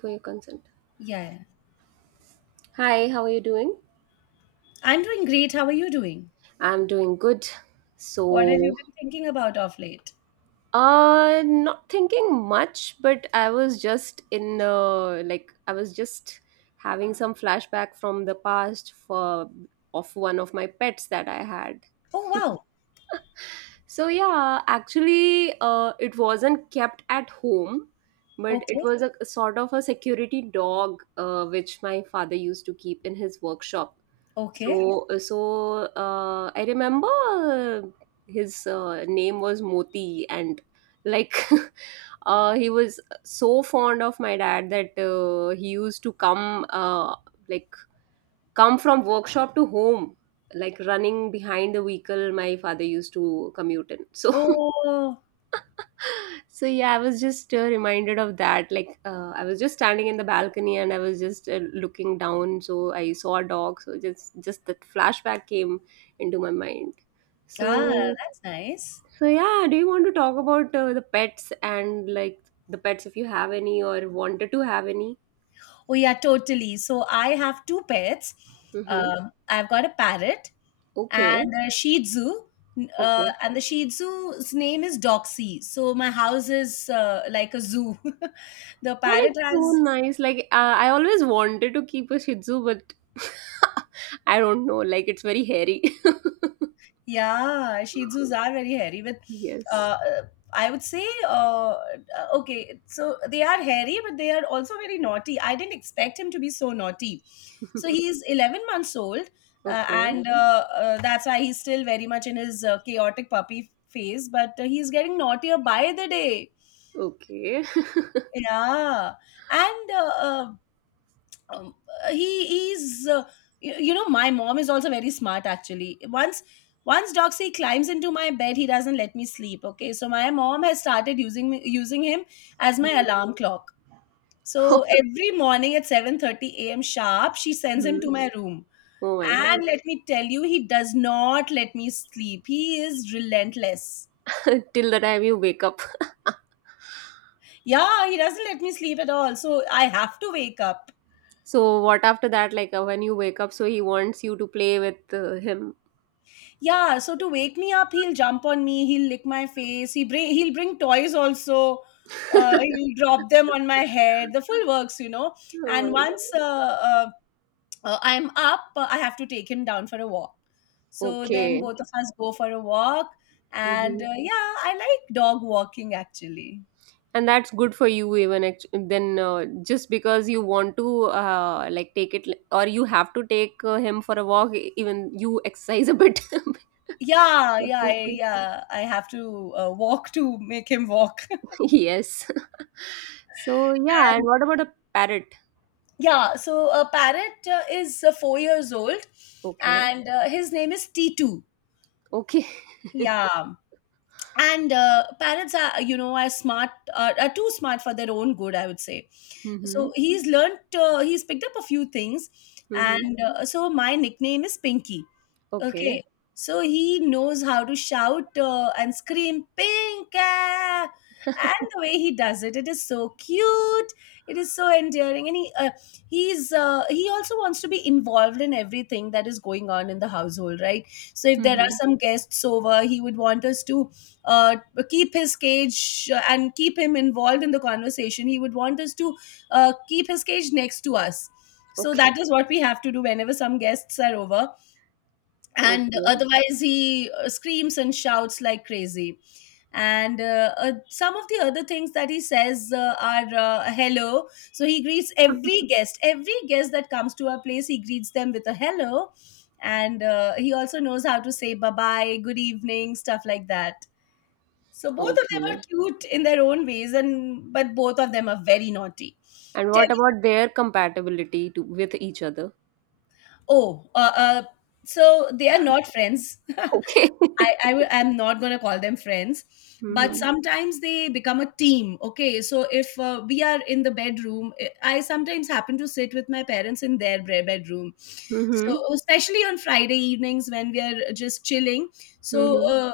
For your consent. Yeah, yeah. Hi, how are you doing? I'm doing great. How are you doing? I'm doing good. What have you So, been thinking about off late? Not thinking much, but I was just having some flashback from the past for of one of my pets that I had. Oh, wow. So yeah, actually, it wasn't kept at home, but it Okay. was a sort of a security dog, which my father used to keep in his workshop. Okay. So I remember uh, his name was Moti. And like he was so fond of my dad that he used to come like come from workshop to home, like running behind the vehicle my father used to commute in, so Oh, so yeah, I was just reminded of that. Like I was just standing in the balcony, and I was just looking down, so I saw a dog, so just that flashback came into my mind. ah, so that's nice. so yeah, do you want to talk about the pets, and like the pets, if you have any or wanted to have any? Oh, yeah, totally. So I have two pets. Mm-hmm. I've got a parrot Okay. and a Shih Tzu. Okay. And the Shih Tzu's name is Doxy. So my house is like a zoo. The That is parrot so has. nice. Like I always wanted to keep a Shih Tzu, but I don't know. Like, it's very hairy. Yeah, Shih Tzus are very hairy. Yes. uh, I would say, okay, so they are hairy, but they are also very naughty. I didn't expect him to be so naughty. So he's 11 months old, Okay. and that's why he's still very much in his chaotic puppy phase. But he's getting naughtier by the day. Okay. Yeah, and um, he is you know my mom is also very smart. Actually, once Doxy climbs into my bed, he doesn't let me sleep. Okay, so my mom has started using him as my Mhm. alarm clock. So every morning at 7:30 a.m. sharp, she sends him to my room, Oh my god. and let me tell you, he does not let me sleep. He is relentless. Till the time you wake up. Yeah, he doesn't let me sleep at all, so I have to wake up. So what after that? Like when you wake up, so he wants you to play with him. Yeah, so to wake me up, he'll jump on me, he'll lick my face, he'll bring toys also. Oh my He'll drop them on my head, the full works, you know. And god. once I'm up, I have to take him down for a walk. So then Okay. both of us go for a walk, and Mhm. Yeah, I like dog walking actually. And that's good for you, even then, just because you want to like take it or you have to take him for a walk, even you exercise a bit. Yeah, That's yeah, just I, good. yeah. I have to walk to make him walk. Yes. So yeah, and And what about a parrot? yeah, so a parrot is 4 years old, Okay. and his name is T2. Okay. Yeah, and parrots are, you know, are smart, are too smart for their own good, I would say. Mm-hmm. So he's picked up a few things, Mm-hmm. and so my nickname is Pinky. Okay. Okay, so he knows how to shout and scream "pink ah!" and the way he does it, it is so cute. It is so endearing, and he also wants to be involved in everything that is going on in the household, right? So if there are Mm-hmm. some guests over, he would want us to uh, keep his cage and keep him involved in the conversation. He would want us to keep his cage next to us. So Okay. that is what we have to do whenever some guests are over, and Okay. otherwise he screams and shouts like crazy. And some of the other things that he says are hello. So he greets every guest. Every guest that comes to our place, he greets them with a hello. And he also knows how to say bye bye, good evening, stuff like that. So both of them are Okay. cute in their own ways, and but both of them are very naughty. And Tell what me. about their compatibility to with each other? oh uh, uh, so they are not friends. I Okay. I am not gonna call them friends, but Mm-hmm. sometimes they become a team. Okay, so if we are in the bedroom, I sometimes happen to sit with my parents in their bedroom. So Mm-hmm. especially on Friday evenings when we are just chilling, so Mm-hmm.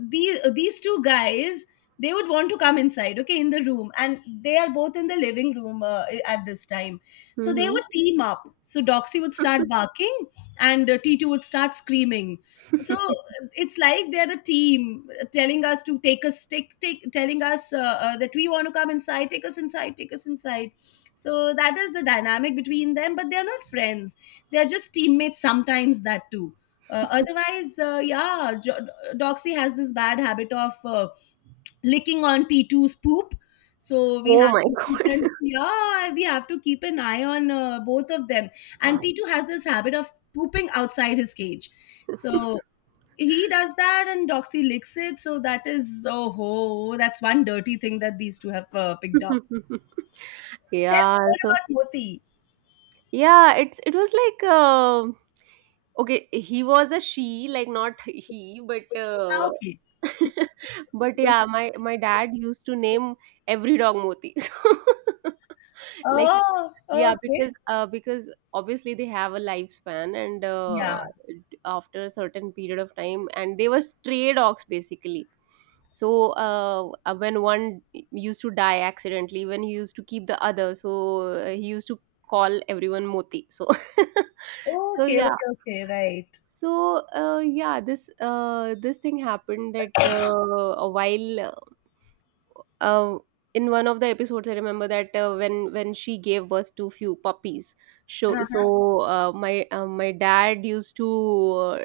these two guys, they would want to come inside, okay, in the room, and they are both in the living room at this time. So they Mm-hmm. would team up. So Doxy would start barking, and T2 would start screaming. So it's like they're a team, telling us to take us take, take telling us that we want to come inside. Take us inside, take us inside. So that is the dynamic between them, but they're not friends. They're just teammates, sometimes. That too. Otherwise, yeah, Doxy has this bad habit of licking on T two's poop. So we Oh have my to keep god. an, yeah, we have to keep an eye on both of them. And T2 has this habit of pooping outside his cage. So he does that and Doxy licks it. So that is, oh ho, that's one dirty thing that these two have picked up. Tell Yeah, me more so about Moti. yeah, it was like okay, he was a she, like not he, but Ah, okay. but yeah, my dad used to name every dog Moti. So like, Oh, yeah, okay. because obviously they have a lifespan. And Yeah. After a certain period of time, and they were stray dogs basically, so when one used to die accidentally, when he used to keep the other, so he used to call everyone Moti. So so Okay, yeah, okay, okay. Right. so yeah, this thing happened that a while uh, in one of the episodes, I remember that when she gave birth to few puppies, so Uh-huh. so uh, my dad used to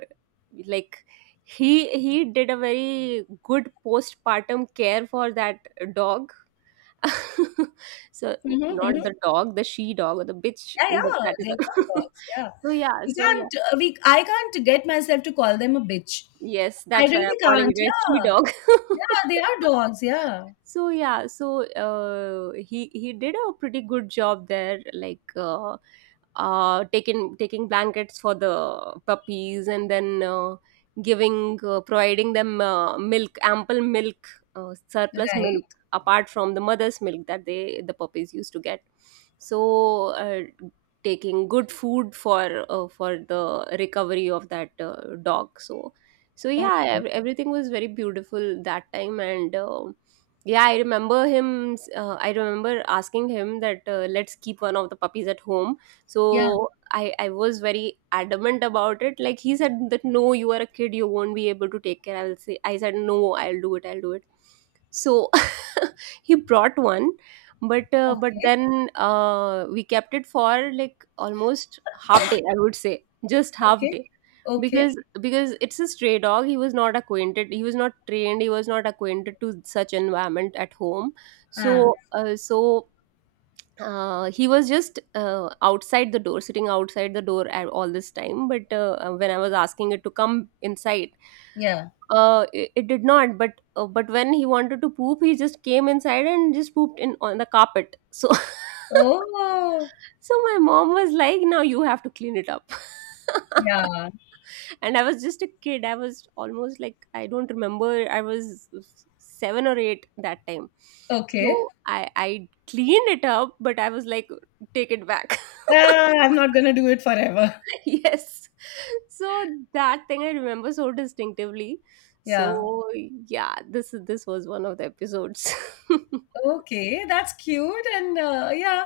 like he did a very good postpartum care for that dog. So, Mm-hmm, not mm-hmm. the dog, the she dog or the bitch, Yeah, but yeah. that is They're called a dogs. Yeah. so yeah, We so yeah, can't. We. I can't get myself to call them a bitch. yes, I that's why I'm really calling can't. it a she Yeah. dog. Yeah. They are dogs. Yeah. So yeah, so he did a pretty good job there. Like taking blankets for the puppies, and then giving providing them milk, ample milk, surplus Right. milk, apart from the mother's milk that the puppies used to get. So taking good food for for the recovery of that dog. So yeah, Okay. Everything was very beautiful that time, and yeah, I remember him. I remember asking him that let's keep one of the puppies at home. Yeah. So I was very adamant about it. Like, he said that, no, you are a kid, you won't be able to take care. I will say I said, no, I'll do it, I'll do it. So he brought one, but but Okay. then we kept it for like almost half day. I would say just half Okay. day, Okay. because because it's a stray dog, he was not acquainted, he was not trained, he was not acquainted to such environment at home. Ah, So so he was just outside the door, sitting outside the door at all this time. But when I was asking it to come inside, yeah. It did not. But but when he wanted to poop, he just came inside and just pooped in on the carpet. So Oh, so my mom was like, now you have to clean it up. yeah. And I was just a kid, I was almost like, I don't remember, I was 7 or 8 that time. So Okay. i I cleaned it up, but I was like, take it back. Ah, I'm not gonna do it forever. Yes. So that thing I remember so distinctively. So Yeah. yeah, this was one of the episodes. Okay, that's cute. And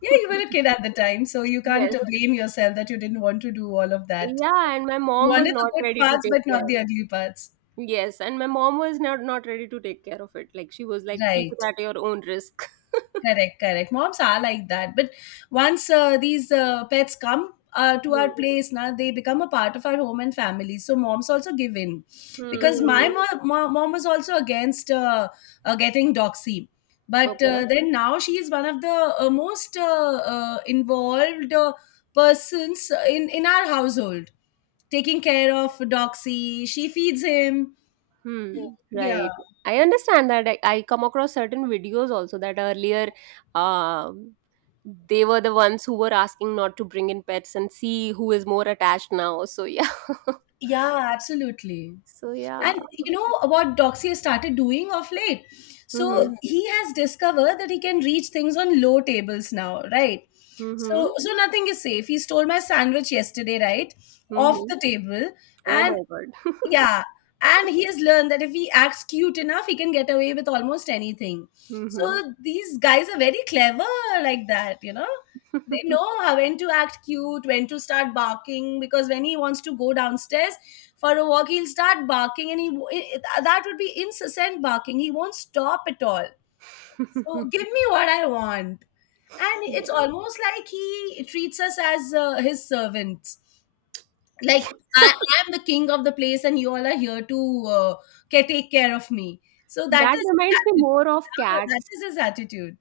yeah, you were a kid at the time, so you can't Yes. Blame yourself that you didn't want to do all of that. Yeah, and my You mom was wanted the not good ready to parts, but take not care. the ugly parts. Yes, and my mom was not ready to take care of it. Like, she was like, keep it Right. at your own risk. Correct, correct. Moms are like that. But once these pets come to our Hmm. place, now they become a part of our home and family. So moms also give in Hmm. because, hmm, my Hmm. Mom was also against getting Doxy. But Okay. Then now she is one of the most involved persons in our household, taking care of Doxy. She feeds him. Hmm. Yeah. Right. I understand that. I come across certain videos also, that earlier, um, they were the ones who were asking not to bring in pets, and see who is more attached now. So yeah. Yeah, absolutely. So yeah. And you know what Doxy has started doing of late, so, Mm-hmm. mhm, he has discovered that he can reach things on low tables now, right? So Mm-hmm. so nothing is safe. He stole my sandwich yesterday, right, off Mm-hmm. the table. Oh And my God. yeah, and he has learned that if he acts cute enough, he can get away with almost anything. Mm-hmm. So these guys are very clever like that, you know. They know how, when to act cute, when to start barking, because when he wants to go downstairs for a walk, he'll start barking, and he that would be incessant barking. He won't stop at all. So give me what I want. And it's Yeah. almost like he treats us as his servants, like, I am the king of the place, and you all are here to take care of me. So that That is reminds me his attitude. more of Yeah, that cats. is his attitude.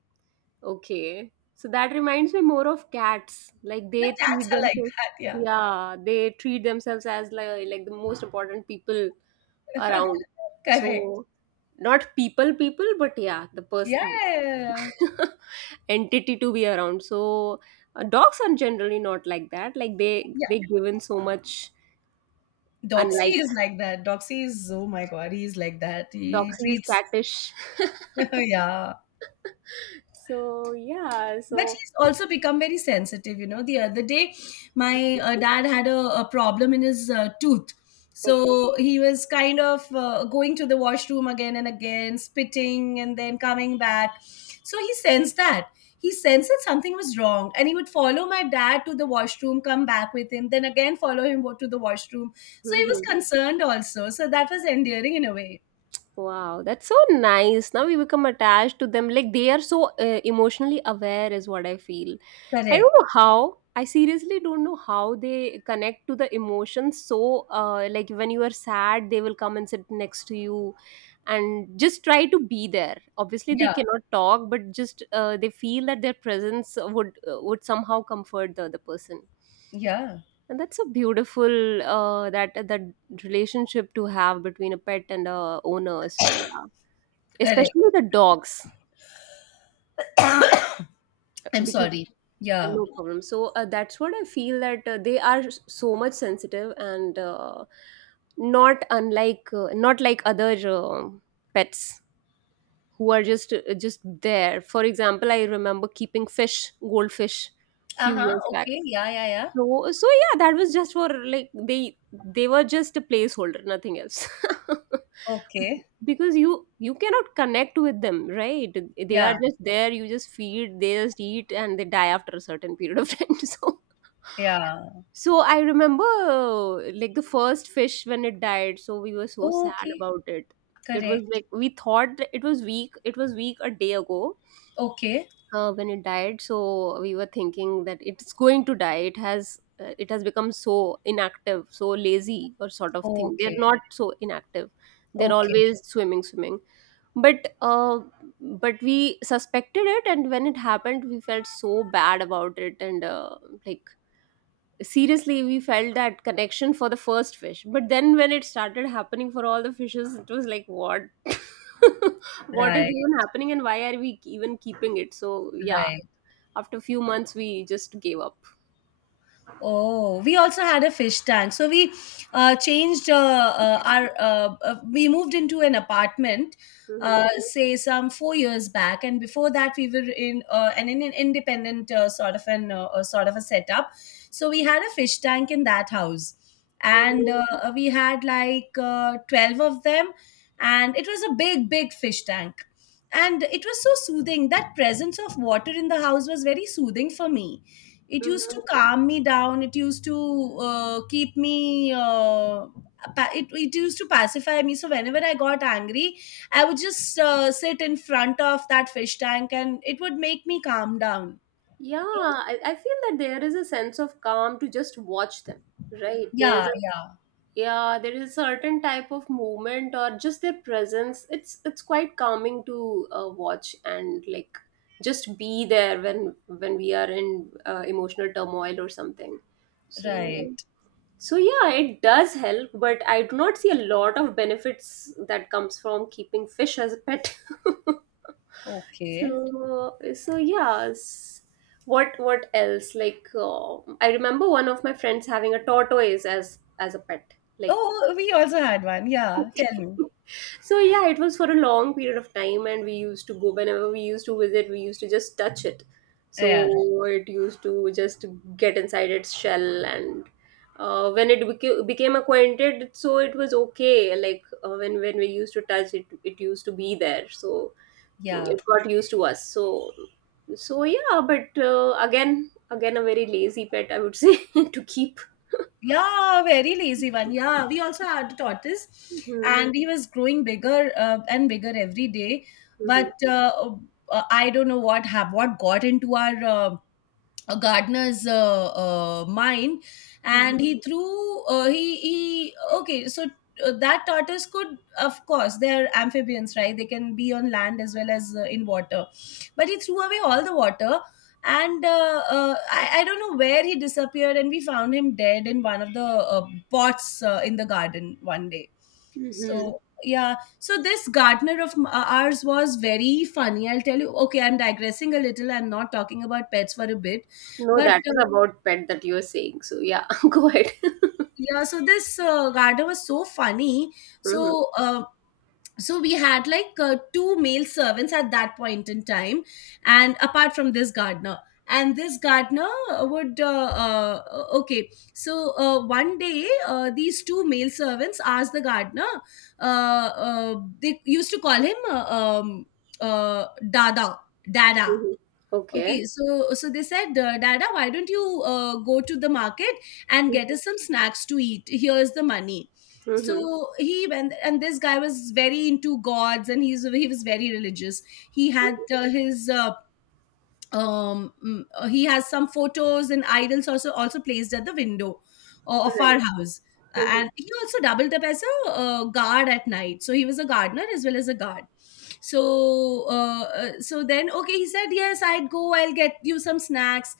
Okay. So that reminds me more of cats. Like, Yeah, they cats treat are like themselves, that, yeah. yeah, they treat themselves as like the most important people around. Correct. So, not people, people, but yeah, the Yeah. person Yeah. entity to be around. So dogs are generally not like that. Like they Yeah. they given so much, Yeah. Doxy unlike is like that. Doxy is, oh my god, he's like that. He doxies, treats. catfish. Yeah, So yeah, but so he's also become very sensitive, you know. The other day, my dad had a problem in his tooth, okay. so he was kind of going to the washroom again and again, spitting and then coming back. So he sensed that. He sensed that something was wrong, and he would follow my dad to the washroom, come back with him, then again follow him to the washroom. So he was Mm-hmm. concerned also, so that was endearing in a way. Wow, that's so nice. Now we become attached to them. Like, they are so emotionally aware, is what I feel. I don't Correct. know how. I seriously don't know how they connect to the emotions. So, like, when you are sad, they will come and sit next to you and just try to be there. Obviously, they Yeah. cannot talk, but just they feel that their presence would somehow comfort the other person. Yeah. And that's a beautiful that relationship to have between a pet and a owner. So yeah, Correct. especially the dogs, I'm because sorry. Yeah. no problem, so that's what I feel, that they are so much sensitive, and not like other pets who are just there. For example, I remember keeping fish, goldfish, few Uh-huh, years back. okay. Yeah, yeah, yeah. So yeah, that was just for, like, they were just a placeholder, nothing else. Okay. Because you cannot connect with them, right? They are Yeah, just there, you just feed, they just eat, and they die after a certain period of time. So yeah. so I remember, like, the first fish, when it died, so we were so sad Okay, about it. It was correct. like, we thought that it was weak. It was weak a day ago, Okay, when it died, so we were thinking that it's going to die, it has it has become so inactive, so lazy, or sort of thing. They're okay, not so inactive, they're okay. always swimming, swimming. But but we suspected it, and when it happened we felt so bad about it. And like, seriously, we felt that connection for the first fish, but then when it started happening for all the fishes, it was like, what? What is Right, even happening, and why are we even keeping it? So yeah, right. after a few months we just gave up. Oh, we also had a fish tank. So we changed our. We moved into an apartment, Hmm. Say some 4 years back, and before that we were in in an independent sort of an sort of a setup. So we had a fish tank in that house, and Hmm. We had like 12 of them, and it was a big, big fish tank, and it was so soothing. That presence of water in the house was very soothing for me. It used Hmm. to calm me down. It used to keep me it, it used to pacify me. So whenever I got angry, I would just sit in front of that fish tank, and it would make me calm down. Yeah, I feel that there is a sense of calm to just watch them, right? There is Yeah. a Yeah. Yeah, there is a certain type of movement or just their presence. It's quite calming to watch, and like, just be there when we are in emotional turmoil or something. Right. So so yeah, it does help, but I do not see a lot of benefits that comes from keeping fish as a pet. Okay. So yes. What else? Like, I remember one of my friends having a tortoise as a pet. Like, Oh, we also had one, yeah, okay. tell me. So yeah, it was for a long period of time, and we used to go whenever we used to visit. We used to just touch it. Yeah. So it used to just get inside its shell, and when it became acquainted, so it was okay. Like when we used to touch it, it used to be there. So Yeah. it got used to us, so yeah, but again a very lazy pet I would say to keep. Yeah, very lazy one. Yeah, we also had a tortoise, hmm, Hmm. and he was growing bigger and bigger every day. Hmm. But I don't know what what got into our a gardener's mind, Hmm. and he threw he okay, so that tortoise could, of course, they're amphibians, right? They can be on land as well as in water. But he threw away all the water, and I don't know where he disappeared, and we found him dead in one of the pots in the garden one day. Hmm. So yeah, so this gardener of ours was very funny, I'll tell you. Okay, I'm digressing a little. I'm not talking about pets for a bit, No, but that is about pet that you're saying, so yeah. Go ahead. yeah, so this garden was so funny. Hmm. So uh, so we had like two male servants at that point in time, and apart from this gardener. And this gardener would, okay. So one day, these two male servants asked the gardener. They used to call him um, uh, Dada, Dada. Hmm. Okay. Okay, so they said, Dada, why don't you go to the market and get Hmm. us some snacks to eat? Here's the money. So he went, and this guy was very into gods, and he was very religious. He had his um mm, he has some photos and idols also placed at the window of Right. our house. Uh, Hmm. and he also doubled up as a guard at night, so he was a gardener as well as a guard. So uh, uh, so then okay, he said, yes, I'd go, I'll get you some snacks.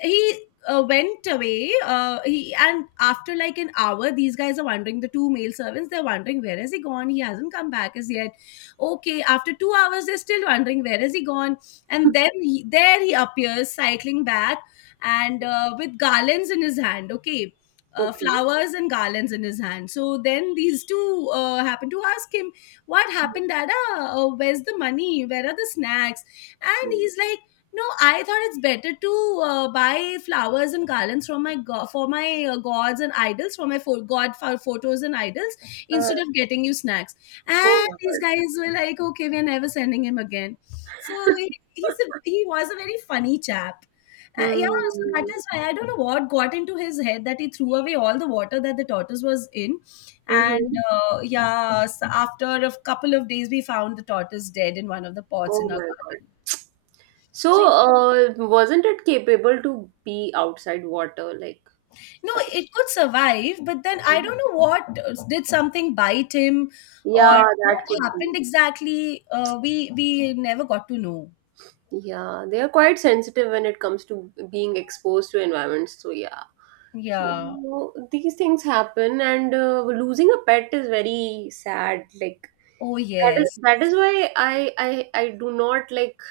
He went away. He And after like an hour, these guys are wondering, the two male servants, they're wondering, where has he gone? He hasn't come back as yet. Okay, after 2 hours they're still wondering, where has he gone? And then there he appears, cycling back, and with garlands in his hand. Okay, Okay. flowers and garlands in his hand. So then these two happen to ask him, what happened, Dada? Where's the money? Where are the snacks? And Mhm. he's like, no, I thought it's better to buy flowers and garlands for my gods and idols, for my fo- god for photos and idols, instead uh, of getting you snacks. And oh these my god. guys were like, okay, we're never sending him again. So he was a very funny chap. Yeah, so that Hmm. is why I don't know what got into his head, that he threw away all the water that the tortoise was in. And Hmm. Yeah, so after a couple of days we found the tortoise dead in one of the pots in Oh our my god. garden. so So he- uh, wasn't it capable to be outside water, like? no, it could survive, but then I don't know what— did something bite him, or Yeah, what that could be. happened exactly? We never got to know. Yeah, they are quite sensitive when it comes to being exposed to environments. So yeah, so Yeah. these things happen, and losing a pet is very sad. Like, Oh that is yes. that is why I do not like.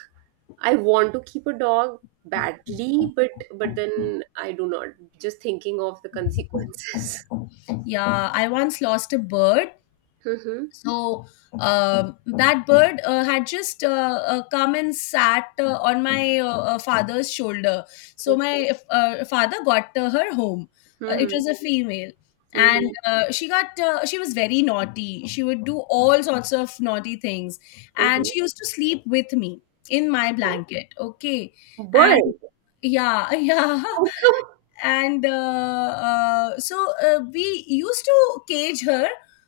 I want to keep a dog badly, but then I do not. Just thinking of the consequences. Yeah. I once lost a bird. Mm-hmm. So that bird had just come and sat on my father's shoulder. So Okay. my father got her home. It Mm-hmm. was a female, and Mm-hmm. She was very naughty. She would do all sorts of naughty things, and Mm-hmm. she used to sleep with me in my blanket. Okay, and Bird. yeah, yeah, Oh, come. and we used to cage her,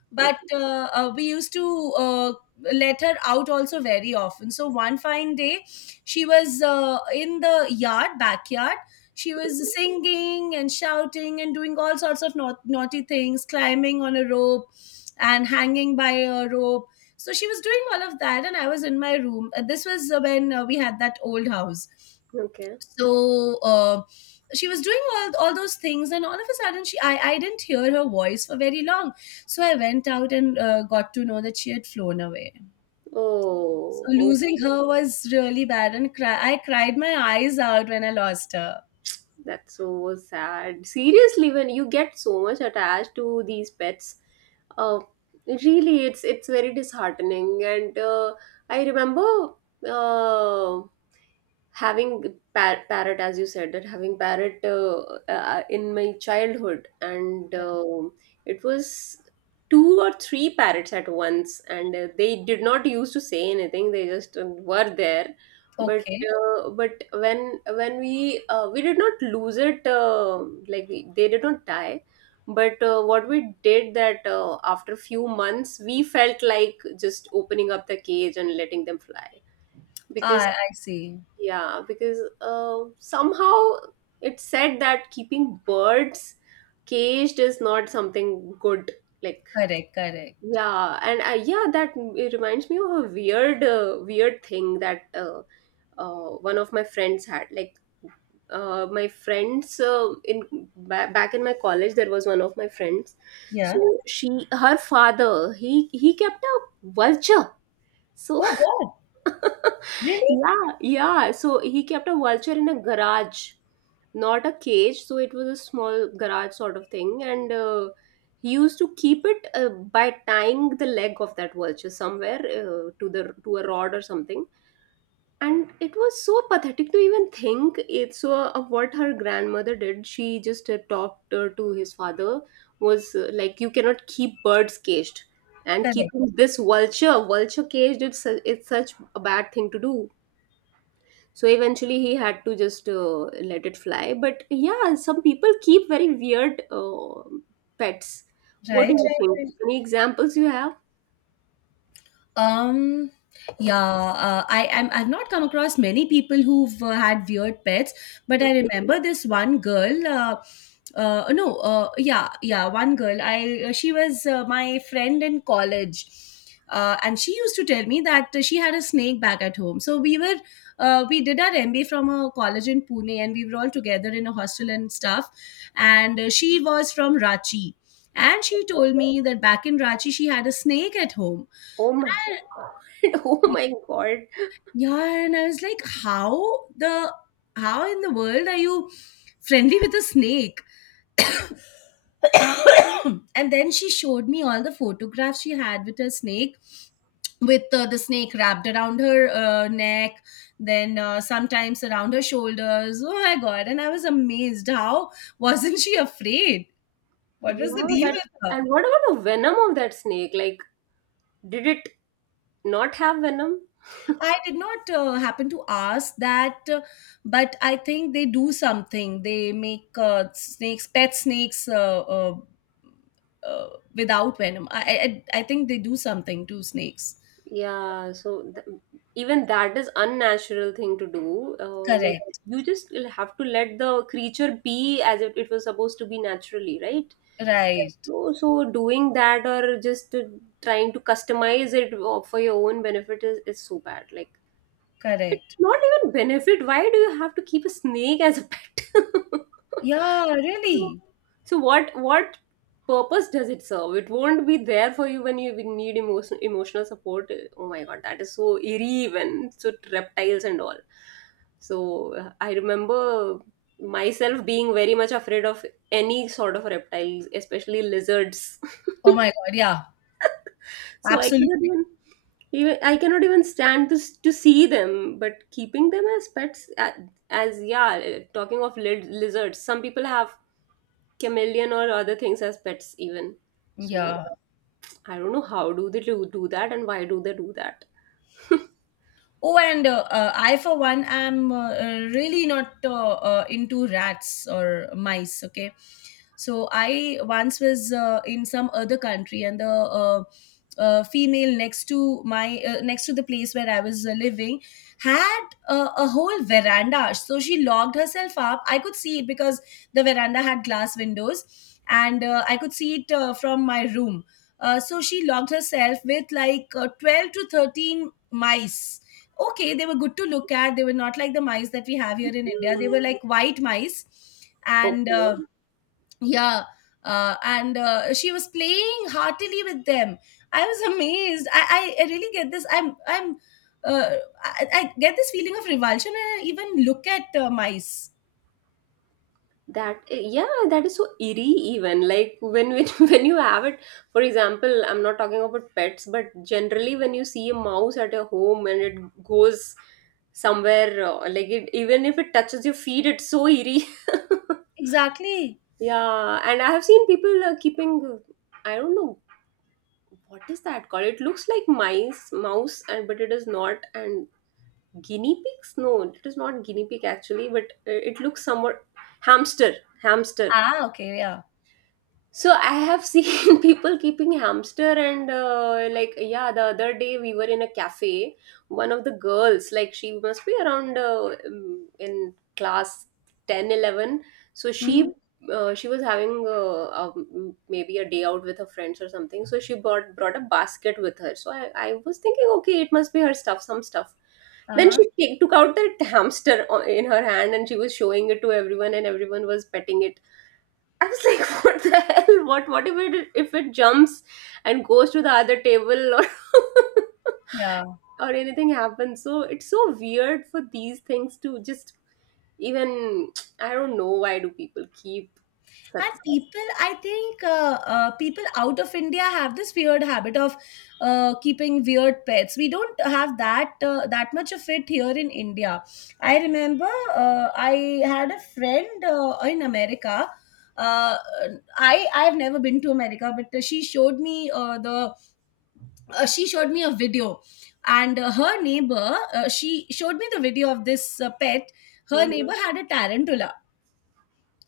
but Okay. We used to let her out also very often. So one fine day she was in the yard backyard. She was singing and shouting and doing all sorts of naughty things, climbing on a rope and hanging by a rope. So she was doing all of that, and I was in my room. This was when we had that old house. Okay. So she was doing all those things, and all of a sudden she I didn't hear her voice for very long. So I went out and got to know that she had flown away. Oh. So losing Okay. her was really bad, and I cried my eyes out when I lost her. That's so sad. Seriously, when you get so much attached to these pets, uh, really, it's very disheartening. And I remember uh, having parrot, as you said, that having parrot in my childhood. And it was two or three parrots at once, and they did not used to say anything, they just were there. But Okay. When we did not lose it, like we, they did not die, but what we did that, after few months we felt like just opening up the cage and letting them fly. Because I see. yeah, because somehow it's said that keeping birds caged is not something good. Like, Correct, correct. yeah, and yeah, that it reminds me of a weird, weird thing that one of my friends had. Like, my friends in back in my college, there was one of my friends. So Yeah. she, her father, he kept a vulture. So Oh god. Really. yeah, yeah. So he kept a vulture in a garage, not a cage. So it was a small garage sort of thing, and he used to keep it by tying the leg of that vulture somewhere, to the to a rod or something. And it was so pathetic to even think it. So what her grandmother did, she just talked to his father, was like, you cannot keep birds caged, and keeping Correct. this vulture caged, it's such a bad thing to do. So eventually he had to just let it fly. But yeah, some people keep very weird pets. What do Right, you right, think? right. Any examples you have? Um, yeah, I am. I've not come across many people who've had weird pets, but I remember this one girl. No, yeah, yeah, one girl. I she was my friend in college. And she used to tell me that she had a snake back at home. We did our MBA from a college in Pune, and we were all together in a hostel and stuff. And she was from Rachi, and she told me that back in Rachi she had a snake at home. Oh my god. Oh my god. Yeah, and I was like, how the— how in the world are you friendly with a snake? And then she showed me all the photographs she had with her snake, with the snake wrapped around her neck, then sometimes around her shoulders. Oh my god! And I was amazed. How wasn't she afraid? What was the Yeah, deal that, with her? and what about the venom of that snake, like did it not have venom? I did not happen to ask that, but I think they do something. They make pet snakes, uh, without venom. I think they do something to snakes. Yeah, so even that is unnatural thing to do, like Correct. you just will have to let the creature be as if it was supposed to be naturally, right? Right. So, so doing that or just trying to customize it for your own benefit is so bad. Like, Correct. not even benefit. Why do you have to keep a snake as a pet? Yeah. Really. So what purpose does it serve? It won't be there for you when you need emotional support. Oh my god, that is so eerie even. So, reptiles and all. So I remember myself being very much afraid of any sort of reptiles, especially lizards. Oh my God. Yeah. So I cannot Absolutely. I cannot even stand to to see them. But keeping them as pets, as yeah, talking of lizards, some people have chameleon or other things as pets even. So Yeah. I don't know how do they do that and why do they do that. Oh, and I, for one, am really not into rats or mice. Okay, so I once was in some other country, and the female next to my next to the place where I was living had a whole veranda. So she locked herself up. I could see it because the veranda had glass windows, and I could see it from my room. So she locked herself with like 12 to 13 mice. Okay, they were good to look at. They were not like the mice that we have here in India. They Mm. were like white mice. And Okay. yeah, and she was playing heartily with them. I was amazed. I really get this. I'm i'm uh, I, I get this feeling of revulsion when I even look at mice. That yeah, that is so eerie even. Like when when you have it, for example, I'm not talking about pets, but generally when you see a mouse at a home and it goes somewhere, like it, even if it touches your feet, it's so eerie. Exactly. Yeah, and I have seen people keeping, I don't know what is that called. It looks like mice, mouse, and but it is not. And guinea pigs? No, it is not guinea pig actually, but it looks somewhat hamster, hamster. Ah, okay. Yeah. So I have seen people keeping hamster, and like yeah, the other day we were in a cafe. One of the girls, like, she must be around in class 10, 11. So Mm-hmm. She was having maybe a day out with her friends or something. So she brought a basket with her. So I was thinking, okay, it must be her stuff, some stuff. Then Uh-huh. she took out that hamster in her hand, and she was showing it to everyone, and everyone was petting it. I was like, what the hell? What if it jumps and goes to the other table, or Yeah. or anything happens? So it's so weird for these things to just even, I don't know why do people keep such And stuff. people, I think people out of India have this weird habit of keeping weird pets. We don't have that much of it here in India. I remember I had a friend in America. Uh, I've never been to America, but she showed me a video, and her neighbor she showed me the video of this pet. Her Mhm. neighbor had a tarantula.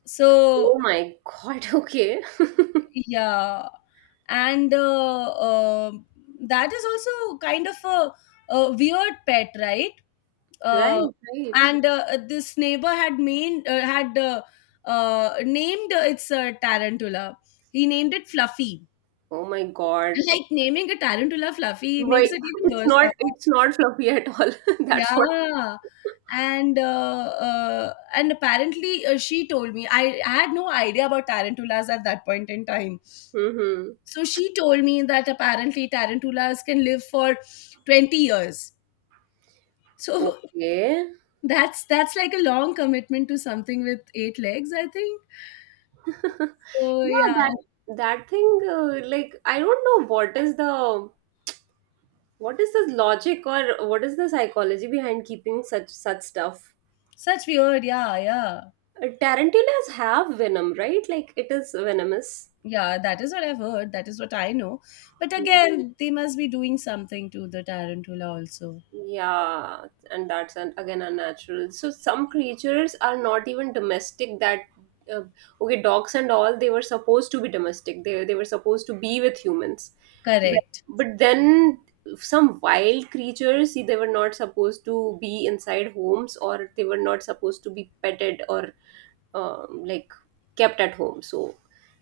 So, Oh my god, okay. yeah, and that is also kind of a weird pet, right? Uh, Right, right. and this neighbor had named its tarantula. He named it Fluffy. Oh my god. It, Like naming a tarantula Fluffy makes why it even it's worse, not somehow. it's not fluffy at all. That's what. Yeah, and apparently she told me I had no idea about tarantulas at that point in time. Hmm. So she told me that apparently tarantulas can live for 20 years. So Okay. that's like a long commitment to something with eight legs, I think. So Yeah, yeah, that, that thing like I don't know what is the logic, or what is the psychology behind keeping such stuff. such weird. Yeah, yeah. Tarantulas have venom, right, like it is venomous? Yeah, that is what I've heard. That is what I know. But Hmm. again, they must be doing something to the tarantula also. Yeah, and that's an, again unnatural, so some creatures are not even domestic, that uh, okay, dogs and all, they were supposed to be domestic, they were supposed to be with humans. Correct. But then some wild creatures, see, they were not supposed to be inside homes, or they were not supposed to be petted, or like kept at home. So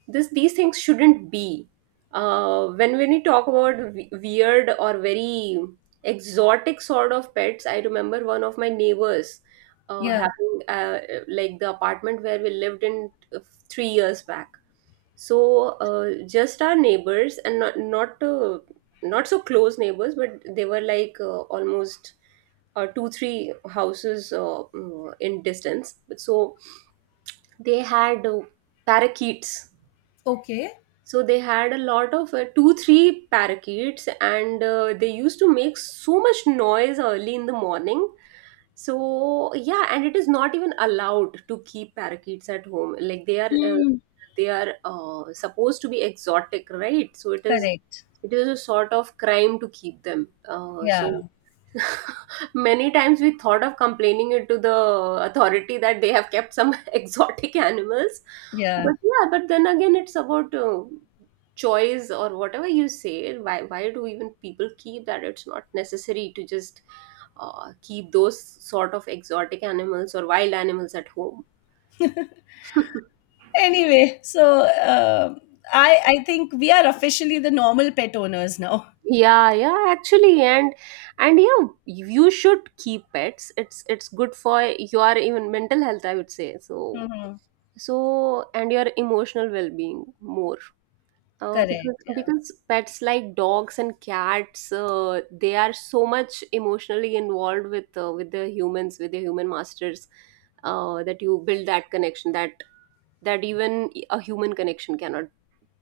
this these things shouldn't be. When we talk about weird or very exotic sort of pets, I remember one of my neighbors Yeah. having like the apartment where we lived in 3 years back. So just our neighbors, and not so close neighbors, but they were like almost two three houses in distance. So they had parakeets. Okay. So they had a lot of two three parakeets, and they used to make so much noise early in the morning. So yeah, and it is not even allowed to keep parakeets at home, like they are uh, Hmm. they are uh, supposed to be exotic, right? So it is Correct. it is a sort of crime to keep them, so. Yeah. Many times we thought of complaining it to the authority that they have kept some exotic animals. Yeah. But yeah, but then again, it's about choice or whatever you say. Why do even people keep that? It's not necessary to just keep those sort of exotic animals or wild animals at home. Anyway, I think we are officially the normal pet owners now. Yeah, yeah, actually, and yeah, you should keep pets. It's good for your even mental health, I would say. So, Hmm. so, and your emotional well-being more, because Correct. Yeah. Pets like dogs and cats, they are so much emotionally involved with the humans, with the human masters, that you build that connection, that even a human connection cannot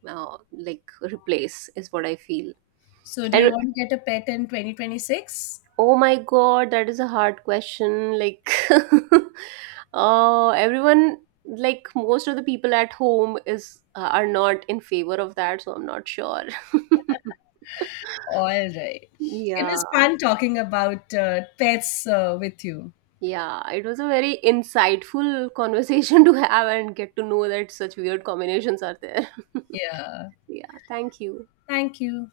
like replace, is what I feel. So do you And want to get a pet in 2026? Oh my god, that is a hard question. Like, everyone, like most of the people at home is are not in favor of that, so I'm not sure. All right. It Yeah, was fun talking about pets with you. yeah, it was a very insightful conversation to have and get to know that such weird combinations are there. Yeah. Yeah, thank you. Thank you.